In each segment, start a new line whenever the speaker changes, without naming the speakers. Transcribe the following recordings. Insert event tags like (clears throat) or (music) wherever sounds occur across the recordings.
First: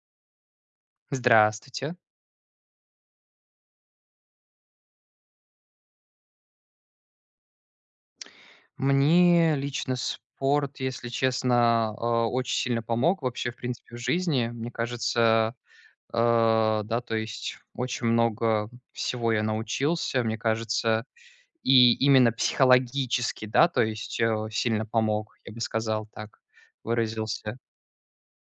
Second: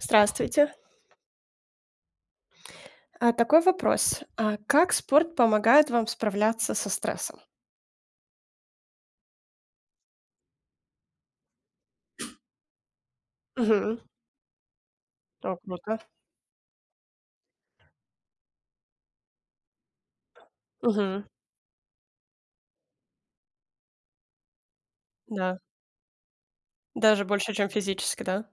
Здравствуйте.
Здравствуйте.
А, такой вопрос. А как спорт помогает вам справляться со стрессом?
Мне лично спорт, если честно, очень сильно помог вообще, в принципе,
Мгм.
в жизни. Мне кажется,
О, круто.
да, то есть очень много всего я научился, мне кажется,
Мгм.
и именно психологически, да, то есть сильно помог, я
Да.
бы сказал так,
Даже больше,
выразился.
чем физически, да?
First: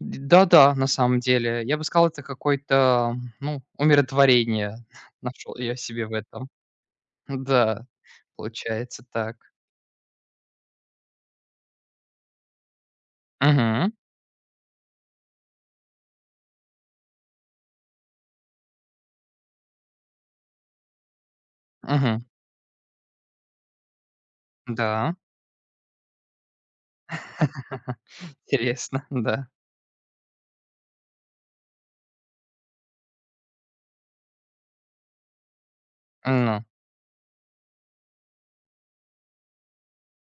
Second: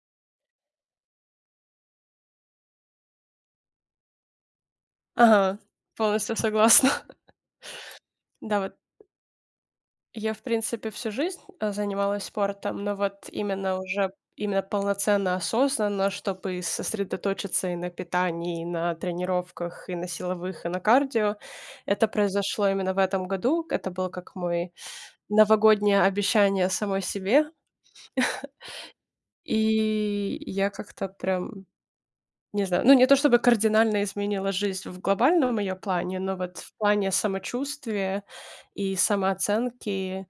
Да-да, на самом деле, я бы сказал, это какое-то, ну, умиротворение (laughs) нашел
Ага.
я себе в
Полностью
этом.
согласна. (laughs)
Да,
Да, вот
получается так.
я, в принципе, всю жизнь занималась спортом, но вот именно
Угу.
уже именно полноценно осознанно, чтобы сосредоточиться и на питании, и на тренировках, и на силовых, и на кардио. Это произошло именно в этом году. Это было как мой
Да,
новогоднее обещание самой себе.
(laughs) интересно, да.
И я как-то прям, не знаю, ну, не то чтобы кардинально изменила жизнь в глобальном ее плане, но вот
Ну,
в плане самочувствия и самооценки,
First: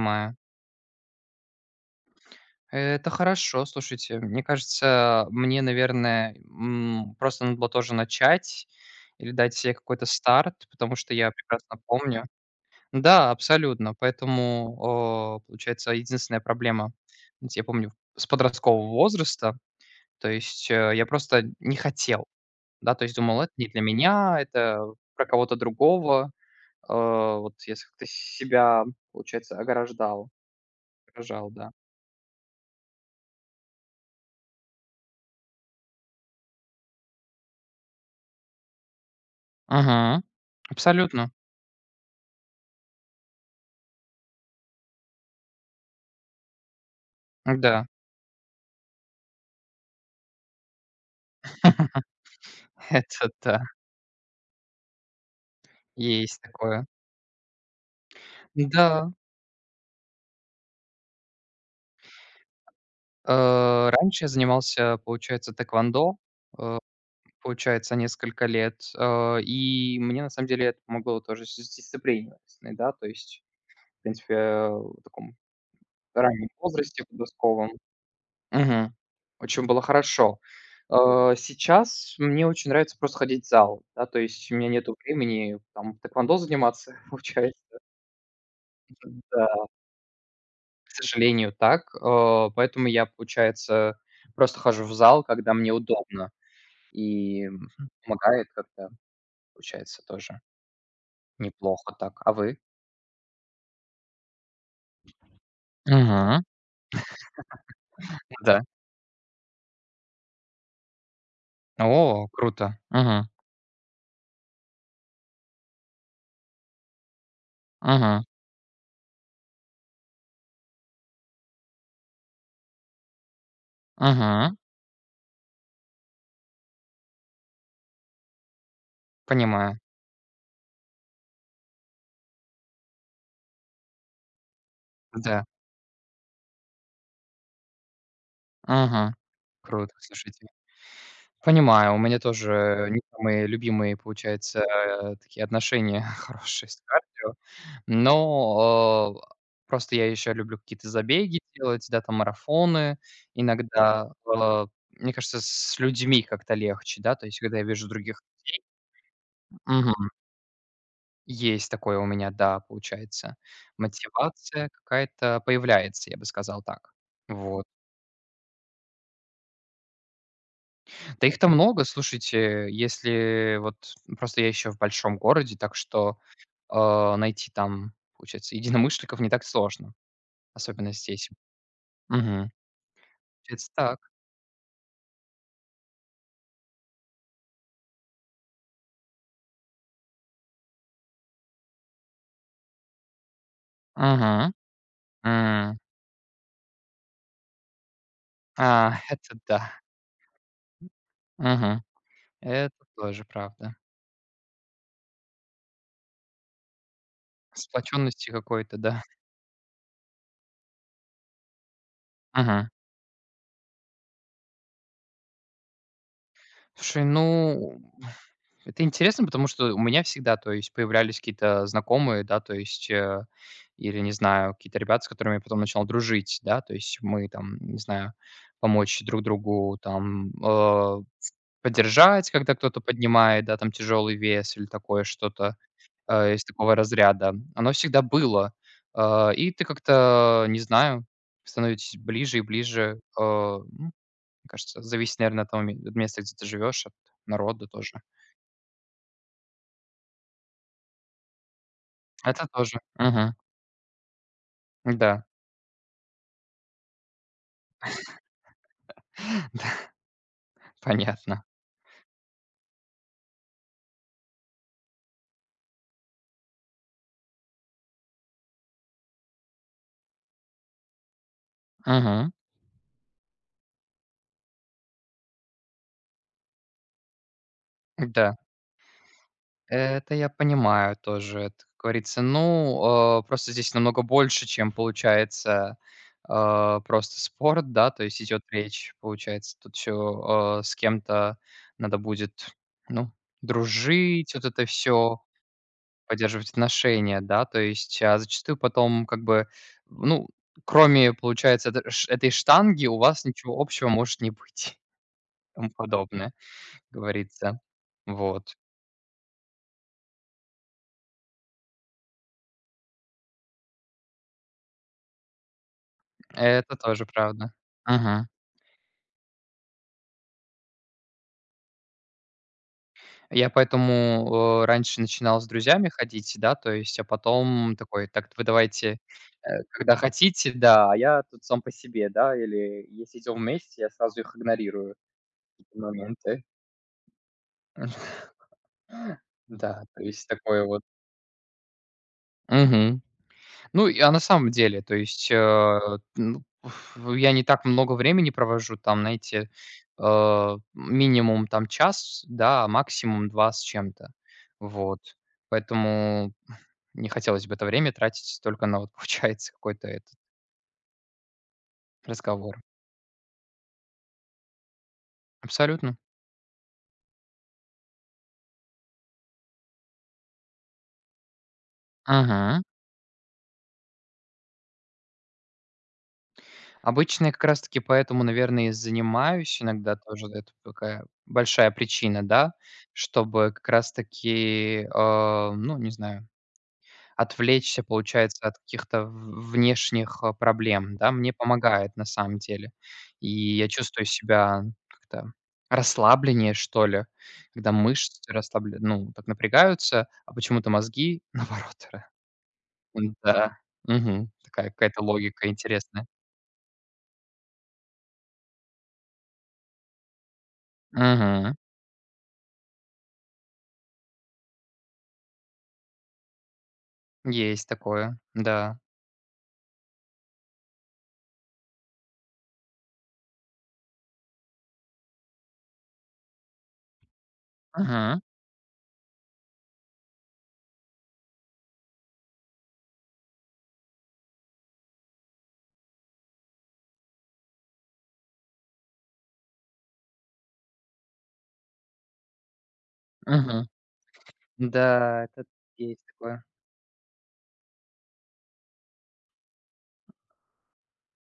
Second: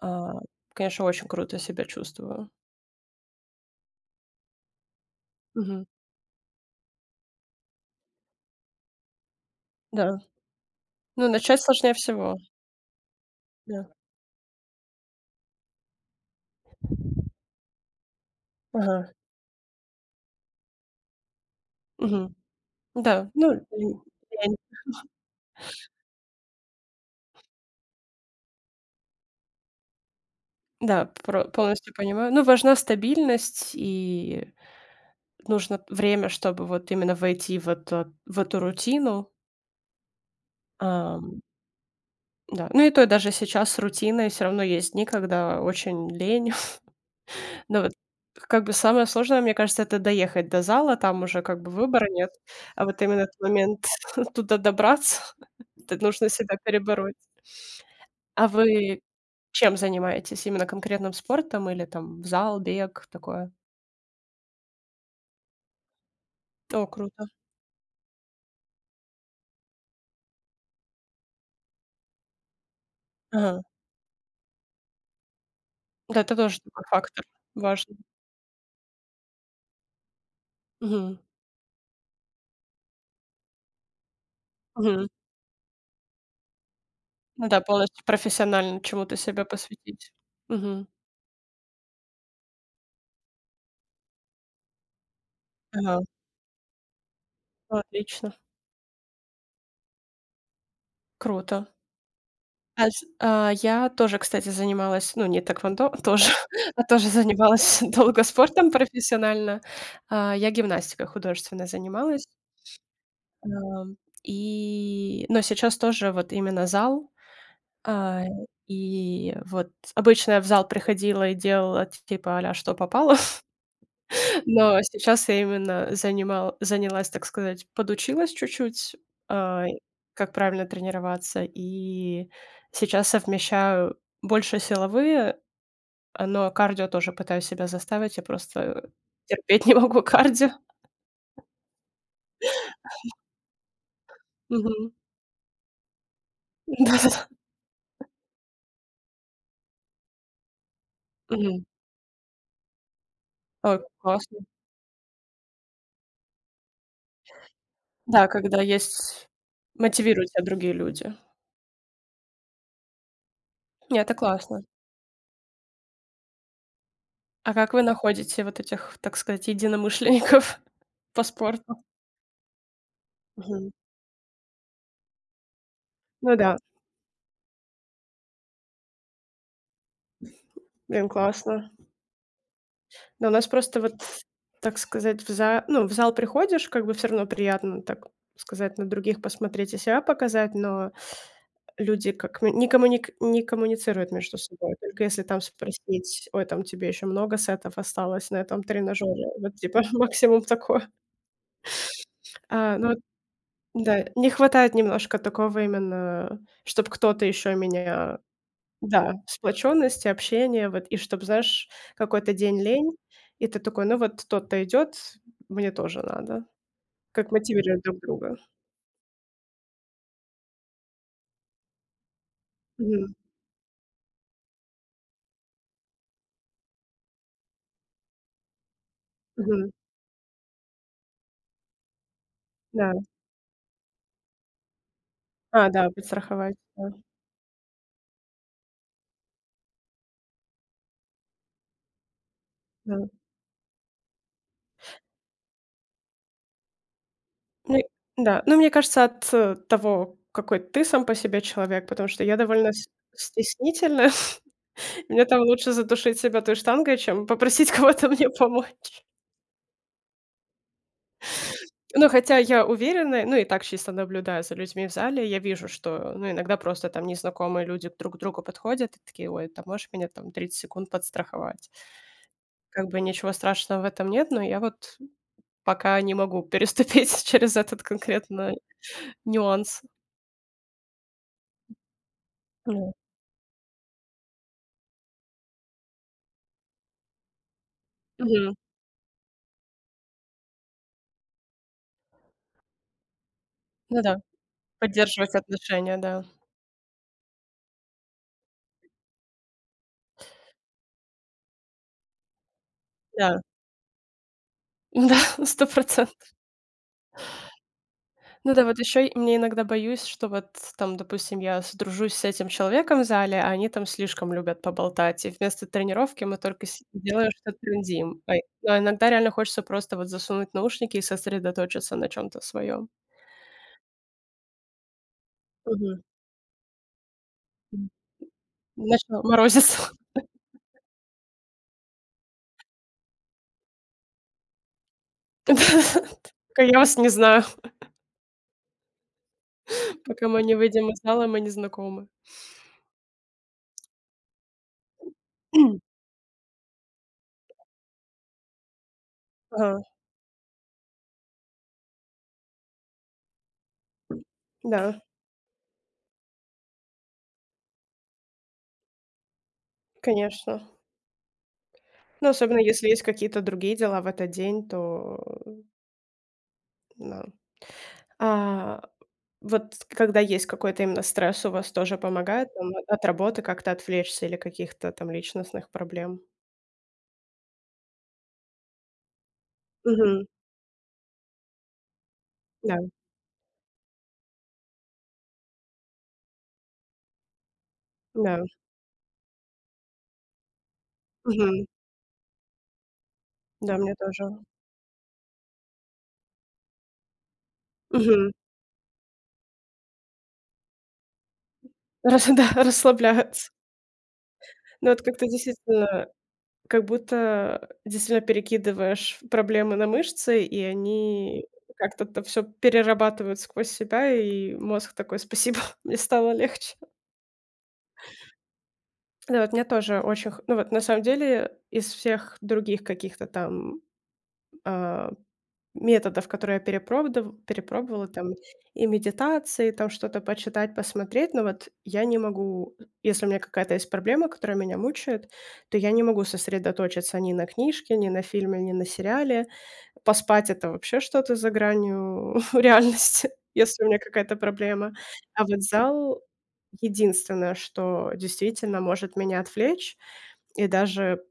а, конечно, очень круто себя чувствую.
Это хорошо, слушайте. Мне кажется, мне,
Мгм.
наверное, просто надо было тоже начать или дать себе какой-то
Да.
старт, потому что
Ну,
я
начать
прекрасно
сложнее
помню.
всего.
Да,
Да.
абсолютно. Поэтому, получается, единственная проблема, знаете, я помню, с подросткового
Ага.
возраста, то есть я просто не хотел,
Мгм.
да, то есть
Да.
думал,
Ну,
это не для меня,
я не-
это про кого-то другого. Вот если с как-то себя, получается, ограждал,
да, про
ограждал, да.
полностью понимаю. Ну, важна стабильность, и нужно время, чтобы вот именно войти в эту рутину.
Мгм. Абсолютно.
Да, ну и то даже сейчас с рутиной все равно есть дни, когда очень лень. (laughs) Но
Да.
вот как бы самое сложное, мне кажется, это доехать до зала, там уже как бы выбора нет. А
(laughs)
вот именно
Это
этот
да,
момент (laughs) туда добраться, (laughs) это нужно
есть
себя
такое.
перебороть. А вы
Да.
чем занимаетесь? Именно конкретным спортом или там в зал, бег, такое?
Раньше я занимался, получается, тэквондо, э,
О, круто.
получается, несколько лет. И мне, на самом деле, это помогло тоже с дисциплиной, да, то есть,
Ага.
в принципе, в таком
Да, это
раннем
тоже такой
возрасте
фактор
подростковом.
важный.
Мгм. Очень было хорошо.
Мгм.
Сейчас мне очень нравится просто ходить в зал, да, то есть у меня нету
Мгм.
времени там тэквондо заниматься,
Ну
(laughs)
да,
получается.
полностью профессионально чему-то себя
Да,
посвятить. Мгм.
к сожалению, так. Поэтому я, получается, просто хожу в зал, когда мне
Ага.
удобно, и,
Ну, отлично.
помогает как-то, получается, тоже
Круто.
неплохо так. А вы?
А я тоже, кстати, занималась, ну, не тэквондо (laughs) тоже,
Угу.
а тоже занималась (laughs) долго
Да.
спортом профессионально. А, я гимнастикой художественной занималась.
О, круто. Угу.
Ам, и но сейчас тоже вот именно зал. А,
Угу.
и вот обычно я в зал приходила и делала типа что попало. (laughs)
Мгм.
Но сейчас я именно занимал занялась, так сказать, подучилась чуть-чуть, а,
Понимаю.
как правильно тренироваться, и сейчас совмещаю больше силовые,
Да.
но кардио тоже пытаюсь себя заставить. Я просто
Угу.
терпеть (laughs) не
Круто,
могу
слушайте.
кардио.
Понимаю, у меня тоже не самые любимые, получается,
Мгм.
такие отношения (laughs) хорошие
(laughs)
с
Да-да-да.
кардио, но, просто я еще люблю какие-то забеги
Мгм.
делать, да, там марафоны
Ой,
иногда.
классно.
Мне кажется, с людьми как-то легче, да, то есть когда я вижу других.
Да, когда есть
Мгм.
мотивируют тя другие люди.
Есть такое у меня, да, получается.
Не, это классно.
Мотивация какая-то появляется, я бы сказал так.
А
Вот.
как вы находите вот этих, так сказать, единомышленников (laughs) по
Да их-то
спорту?
много, слушайте, если
Мгм.
вот просто я еще в большом городе, так что
Ну да,
Найти там, получается, единомышленников не так сложно, особенно
блин,
здесь.
классно.
Мгм.
Да, у нас
Получается
просто вот,
так.
так сказать, в зал приходишь, как бы все равно приятно, так сказать, на других посмотреть и себя показать, но люди как мы не коммуницируют между
Мгм.
собой. Только если там
М.
спросить: "Ой, там тебе еще много сетов осталось на
А,
этом
(laughs)
тренажере".
это
Вот
да.
типа (laughs) максимум такое.
Мгм. Это
А, ну вот,
тоже правда.
да, не хватает немножко такого именно, чтобы кто-то еще меня,
Сплоченности какой-то, да.
да, сплоченность, общение, вот. И чтобы, знаешь, какой-то день
Мгм.
лень, и ты такой: "Ну, вот тот-то идет, мне тоже надо".
Слушай,
Как
ну,
мотивировать друг друга.
это интересно, потому что у меня всегда, то есть, появлялись какие-то знакомые, да, то есть,
Мгм,
или, не знаю, какие-то ребята, с которыми я потом начал дружить, да, то есть мы там, не знаю, помочь друг
мгм,
другу там. Поддержать, когда кто-то
да.
поднимает, да, там тяжелый вес или такое что-то,
А, да,
из
подстраховать,
такого
да,
разряда. Оно всегда было. И ты как-то, не знаю, становитесь ближе и ближе.
да.
Мне кажется, зависит, наверное, от того ме от места, где ты живешь, от народа
Ну и
тоже.
да, ну, мне кажется, от, того, какой ты сам по себе человек, потому что я
Это
довольно
тоже.
с
Мгм.
стеснительная. (laughs)
Да,
Мне там лучше задушить себя той штангой, чем попросить (laughs) кого-то мне помочь.
понятно.
Ну, хотя я уверена, ну и так чисто наблюдаю за людьми в зале, я вижу, что, ну, иногда просто там незнакомые люди друг к другу подходят и такие: "Ой, там можешь меня там 30 секунд подстраховать?"
Мгм.
Как бы ничего страшного в этом нет, но я вот пока не могу переступить (laughs) через этот
Да.
конкретно нюанс.
Это я понимаю тоже. Это, как говорится,
Ну,
ну, просто здесь намного больше, чем получается, просто спорт, да, то есть идет
мгм.
речь, получается, тут еще, с кем-то надо будет, ну,
Ну да,
дружить, вот это все,
поддерживать отношения, да.
поддерживать отношения, да, то есть, а зачастую потом как бы, ну, кроме, получается, эт ш этой штанги у вас
Да,
ничего общего может не быть,
(laughs) да,
(laughs)
100
тому
процентов.
подобное, как говорится.
Ну
Вот.
да, вот еще мне иногда боюсь, что вот там, допустим, я сдружусь с этим человеком в зале, а они там слишком любят поболтать, и вместо тренировки мы только
Это тоже
делаем, что
правда.
трендим.
Мгм.
Но иногда реально хочется просто вот засунуть наушники и сосредоточиться на чем-то своем.
Я поэтому, раньше начинал с друзьями ходить, да, то есть, а потом такой: «Так, вы давайте,
Начало морозиться.
когда хотите, да, а я тут сам по себе», да, или если идём вместе, я сразу их игнорирую
(laughs) Да,
в моменты.
пока я вас не знаю,
(laughs) Да, то
пока
есть
мы не
такое вот.
выйдем из зала, мы не знакомы.
Мгм. Ну, и, а на самом деле, то есть,
(clears throat)
ну, (laughs) я не так много времени провожу там, знаете,
Ага,
минимум там час, да, а максимум 2 с чем-то. Вот.
да,
Поэтому не хотелось бы это время тратить только на вот, (laughs) получается, какой-то этот
конечно. Ну, особенно
разговор.
если есть какие-то другие дела в этот день, то э,
Абсолютно.
да. А, вот когда есть какой-то именно стресс, у вас тоже помогает
Мгм.
там от работы как-то отвлечься или каких-то там личностных проблем?
Обычно я как раз таки поэтому, наверное, и занимаюсь иногда
Мгм.
тоже. Это такая большая причина, да,
Да,
чтобы как раз таки, ну, не знаю, отвлечься,
да.
получается, от каких-то в внешних, проблем, да, мне
Мгм.
помогает на самом деле. И я
Да, мне
чувствую
тоже.
себя как-то расслабленнее, что ли, когда мышцы
Мгм.
расслабля ну, так напрягаются, а почему-то мозги, (laughs) наоборот, ра
Рас (laughs) Да, расслабляются.
да. Мгм. Такая
Ну, вот
какая-то
как-то
логика интересная.
действительно, как будто действительно перекидываешь проблемы на мышцы, и они
Мгм.
как-то все перерабатывают сквозь себя, и мозг такой: "Спасибо, (laughs) мне стало легче".
Есть такое, да.
Да, вот мне тоже очень х ну, вот на самом деле из всех других каких-то там а, методов, которые я перепробовала,
Мгм,
там и медитации, там что-то почитать, посмотреть. Но вот я не могу, если у меня какая-то есть проблема, которая меня мучает, то я не могу сосредоточиться ни на книжке, ни на фильме, ни на сериале. Поспать- это вообще что-то за гранью (laughs) реальности,
мгм.
если у меня какая-то проблема.
Да, это
А вот
есть
зал-
такое.
единственное, что действительно может меня отвлечь и даже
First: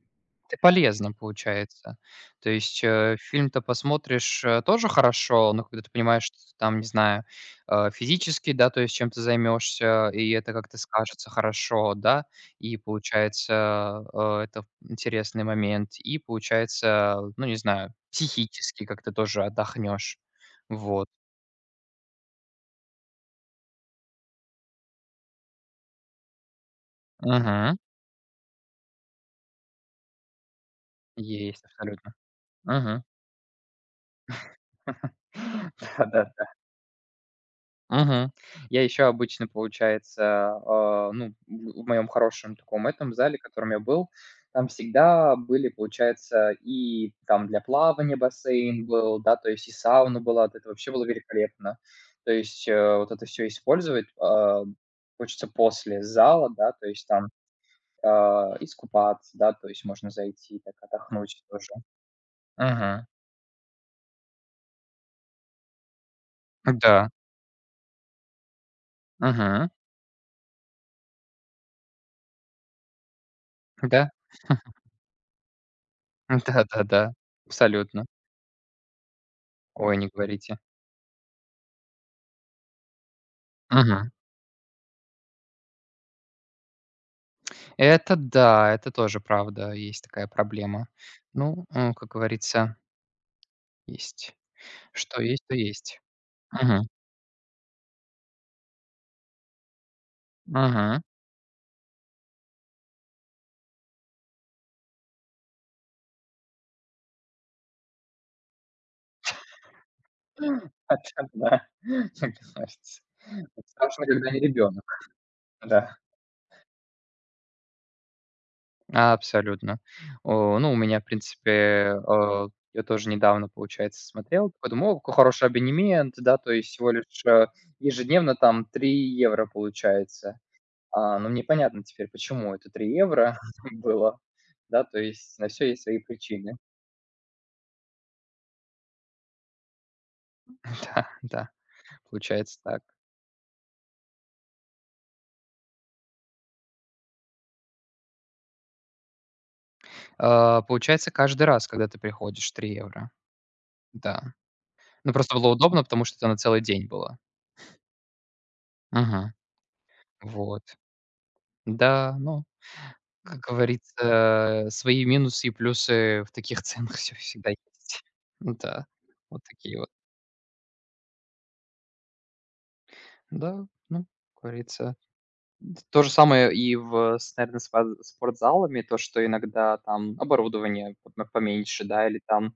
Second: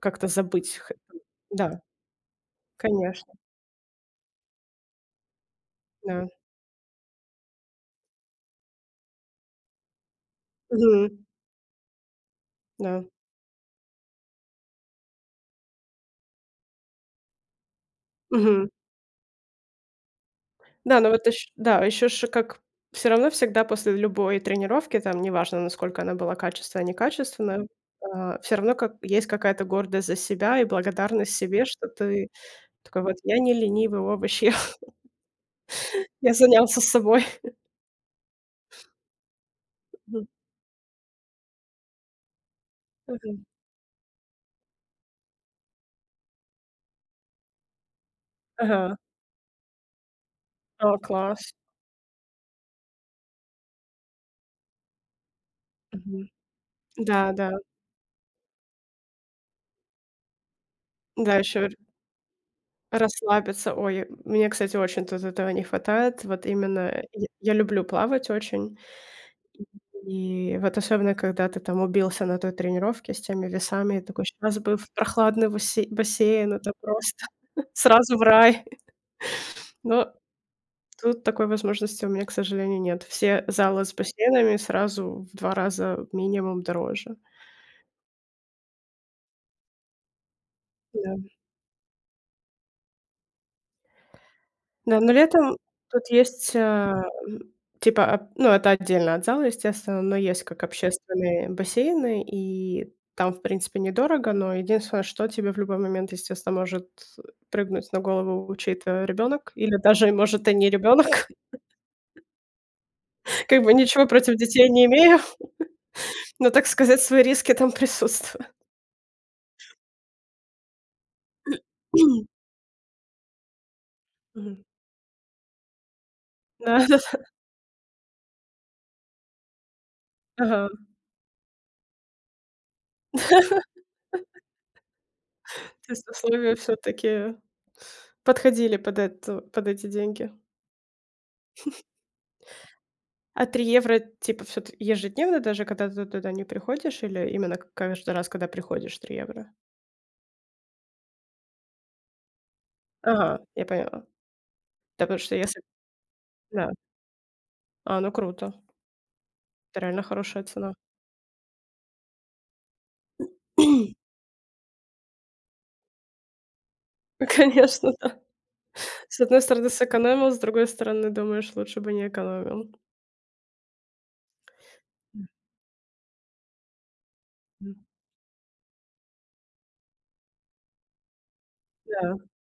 как-то
Это
забыть хэ
полезно
Да,
получается. То есть,
конечно,
фильм-то посмотришь, тоже хорошо, но когда ты понимаешь,
да.
что ты там, не знаю, физически, да, то есть чем-то займешься, и это как-то
Мгм.
скажется хорошо, да, и
Да.
получается, это интересный момент, и получается, ну, не знаю,
Мгм.
психически как-то тоже отдохнешь.
Да,
Вот.
но вот еще, да, еще ж как, все равно всегда после любой тренировки, там неважно, насколько она была качественная, некачественная,
Мгм.
все равно как есть какая-то гордость за себя и благодарность
Есть,
себе, что
абсолютно.
ты такой
Угу.
вот: "Я не ленивый овощ, (laughs) я
(laughs)
я
Да-да-да.
занялся собой".
Мгм. Я еще обычно,
Мгм.
получается, ну, в моем хорошем таком этом зале, в
Мгм.
котором я был, там всегда были, получается, и там для плавания бассейн
Ага.
был, да, то есть и сауна была, вот это вообще
О,
было
класс.
великолепно. То есть, вот это все использовать, хочется после
Мгм.
зала, да, то есть
Да,
там,
да.
искупаться, да, то есть можно зайти, так
Да,
отдохнуть тоже.
еще
Мгм.
расслабиться. Ой, мне, кстати, очень тут этого не хватает. Вот именно
Да.
я люблю плавать очень.
Мгм.
И вот особенно, когда ты там убился на той тренировке с теми весами, и
Да.
такой: "Сейчас бы в прохладный бассейн,
(laughs)
это
Да-да-да.
просто (laughs)
Абсолютно.
сразу в рай".
Ой, не
Но
говорите.
тут такой возможности у меня, к сожалению, нет. Все залы с
Мгм.
бассейнами сразу в 2 раза минимум дороже.
Это да, это тоже правда, есть такая проблема.
Да.
Ну, как говорится, есть.
Да, но
Что есть, то
летом
есть.
тут есть,
Мгм.
типа, ап ну, это отдельно от зала, естественно, но есть как
Мгм.
общественные бассейны, и там, в принципе, недорого, но единственное, что тебе в любой момент, естественно, может прыгнуть на голову чей-то ребёнок или даже, может, и не
Это
ребенок. (laughs)
да, (laughs) как говорится.
Как бы ничего
Страшно, когда
против
не
детей
ребенок.
не имею,
Да.
но, так сказать, свои риски там присутствуют.
Абсолютно. О, ну, у меня, в принципе,
(clears throat)
э, я тоже недавно, получается, смотрел,
Мгм.
такой думаю: «О, какой хороший абонемент», да, то есть
Да,
всего
(laughs)
лишь, ежедневно там 3 евро получается.
ага.
Но мне понятно теперь, почему это 3 евро (laughs) было. Да, то есть на все есть
То
свои
есть условия
причины.
все
(laughs)
таки подходили под эту под эти деньги.
Да, да, получается так.
А 3 евро, типа, все ежедневно, даже когда ты туда не приходишь, или именно к каждый раз, когда приходишь, 3 евро?
Получается, каждый раз, когда ты приходишь, 3 евро.
Ага, я поняла.
Да.
Да,
Ну,
потому
просто
что
было
если,
удобно, потому что это на целый
да.
день было.
А, ну круто.
Мгм.
Это реально хорошая
Вот.
цена.
Да, ну, как
(clears throat)
говорится, свои минусы и плюсы в таких (laughs) ценах все всегда
Конечно,
есть.
да.
(laughs) Да,
С одной
вот
стороны,
такие вот.
сэкономил, с другой стороны, думаешь, лучше бы не экономил.
Да, ну, как говорится, то же самое и наверно,
Мгм.
спа спортзалами. То, что иногда там оборудование п поменьше, да,
Да.
или там,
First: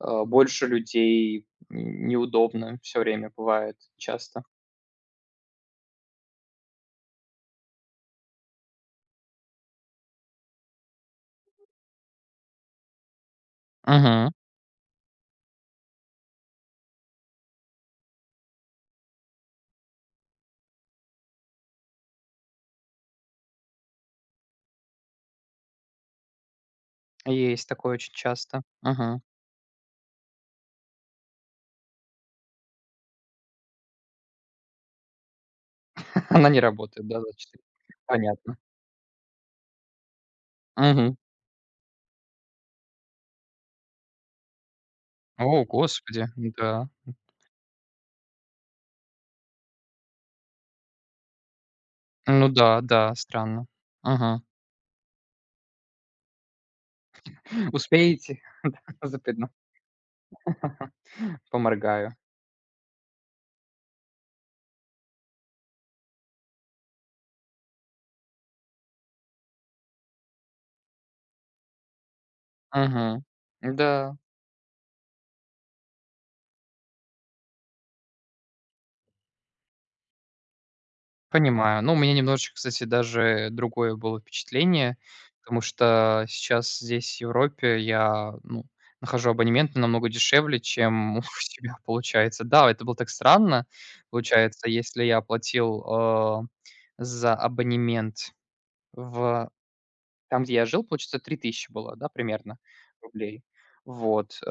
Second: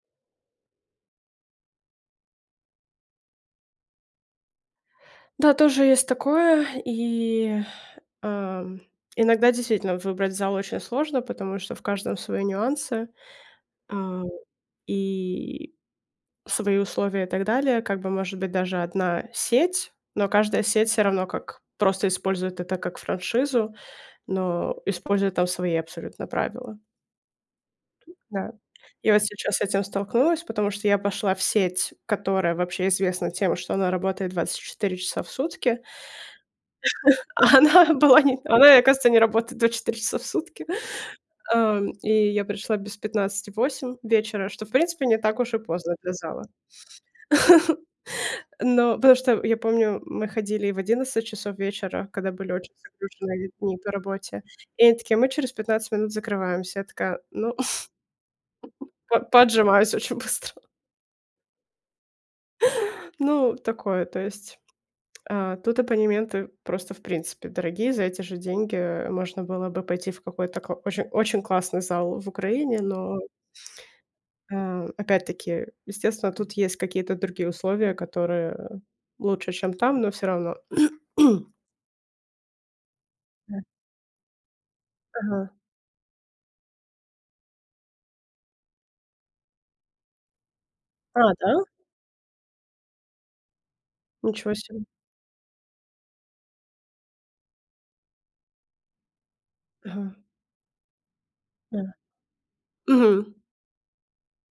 больше людей, н неудобно все время бывает часто.
Да, тоже есть такое. И, ам, иногда действительно выбрать зал очень сложно, потому что в каждом свои нюансы. А,
Мгм.
и свои условия и так далее, как бы может быть даже одна сеть, но каждая сеть все равно как просто использует это как франшизу, но использует там свои абсолютно правила.
Есть такое очень
Да.
часто.
Я вот
Мгм.
сейчас с этим столкнулась, потому что я пошла в сеть, которая вообще известна тем, что она работает 24 часа в сутки,
(laughs) Она не работает, да,
(laughs)
за
а
четыре. Понятно.
она, оказывается, не работает 24 часа в сутки.
Мгм.
И я пришла без 7:08 вечера, что, в принципе, не так уж и
О,
поздно для
господи,
зала.
да.
Но потому что я помню, мы ходили и в 11 часов вечера, когда
Ну
были очень
да, да,
загруженные
странно.
дни по
Угу.
работе. И они такие: "Мы через 15 минут закрываемся". Я такая: "Ну, (laughs)
Успеете? (laughs)
по
Запятно.
поотжимаюсь очень быстро". (laughs)
Поморгаю.
Ну, такое, то есть, тут абонементы просто, в принципе, дорогие. За эти же деньги, можно было бы пойти в какой-то кла очень очень классный зал в Украине, но,
Угу. Да.
опять-таки, естественно, тут есть какие-то другие условия, которые лучше, чем там, но все равно. (clears throat)
Понимаю. Ну, у меня немножечко, кстати, даже другое было впечатление,
Ага.
потому что сейчас здесь, в Европе, я, ну, нахожу абонементы намного дешевле, чем (laughs)
А,
у
да?
себя получается. Да, это было так странно.
Ничего
Получается,
себе.
если я платил, за абонемент в
Ага,
там, где я жил, получается, тысячи
да.
было, да, примерно
Мгм.
рублей. Вот,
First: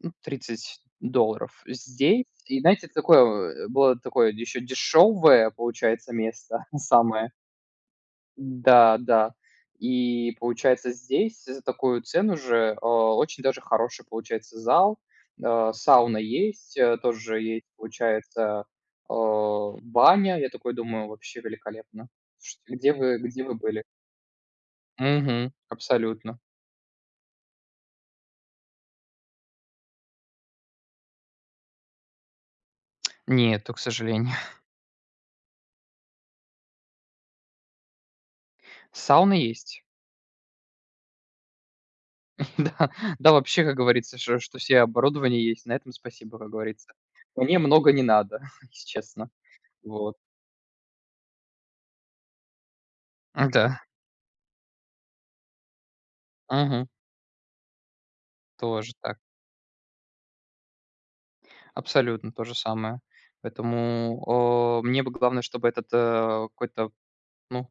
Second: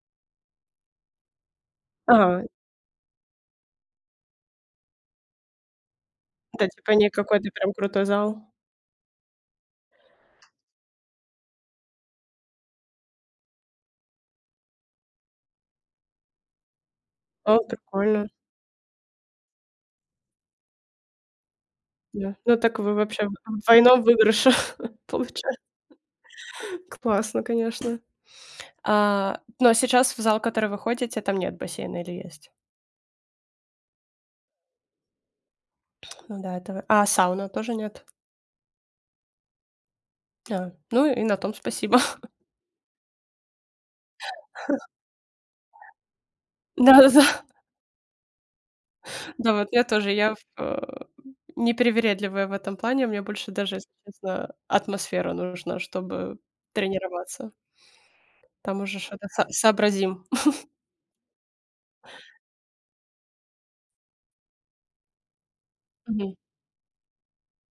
ну, 30 долларов. Здесь,
Ага,
и знаете, такое, было такое еще дешевое, получается, место
да,
(laughs)
типа не
самое.
какой-то прям крутой зал.
Да, да. И получается, здесь за такую цену же, очень даже хороший получается зал. Сауна есть, тоже
О,
есть,
прикольно,
получается, э, баня. Я такой думаю, вообще великолепно.
да. Ну
Слушайте,
так
где
вы
вы
вообще
где вы
в
были?
двойном выигрыше (laughs)
Мгм.
получае.
Абсолютно.
Классно, конечно. А, но сейчас в зал, в который вы ходите, там нет бассейна или есть?
Нету, к сожалению.
Ну да, это. А сауна тоже нет?
(laughs) Сауна есть.
А, ну и на том спасибо. (laughs)
(laughs) Да, да, вообще, как говорится, что все оборудование есть. На этом спасибо, как говорится.
Да-да-да,
Мне много не надо, (laughs) если честно.
да, вот я тоже,
Вот.
я непривередливая в этом плане. Мне больше даже,
Да.
если честно, атмосфера нужна, чтобы
Мгм.
тренироваться. Там
Тоже
уже
так.
что-то со сообразим.
Абсолютно то же самое. Поэтому, мне бы главное, чтобы этот,
Мгм.
какой-то, ну,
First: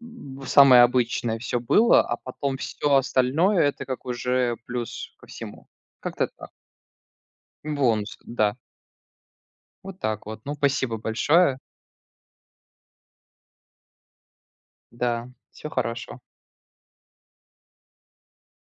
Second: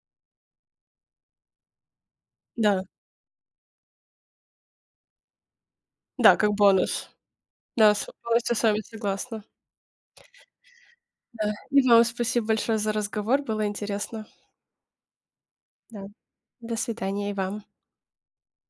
самое обычное все было, а потом
Да,
все остальное - это как уже плюс ко всему. Как-то
да,
так.
как бонус. Да, с
Бонус, да.
полностью с вами согласна.
Вот так вот. Ну, спасибо
Да.
большое.
И вам спасибо большое за разговор, было интересно.
Да. Всего
Да.
хорошего.
До свидания и вам.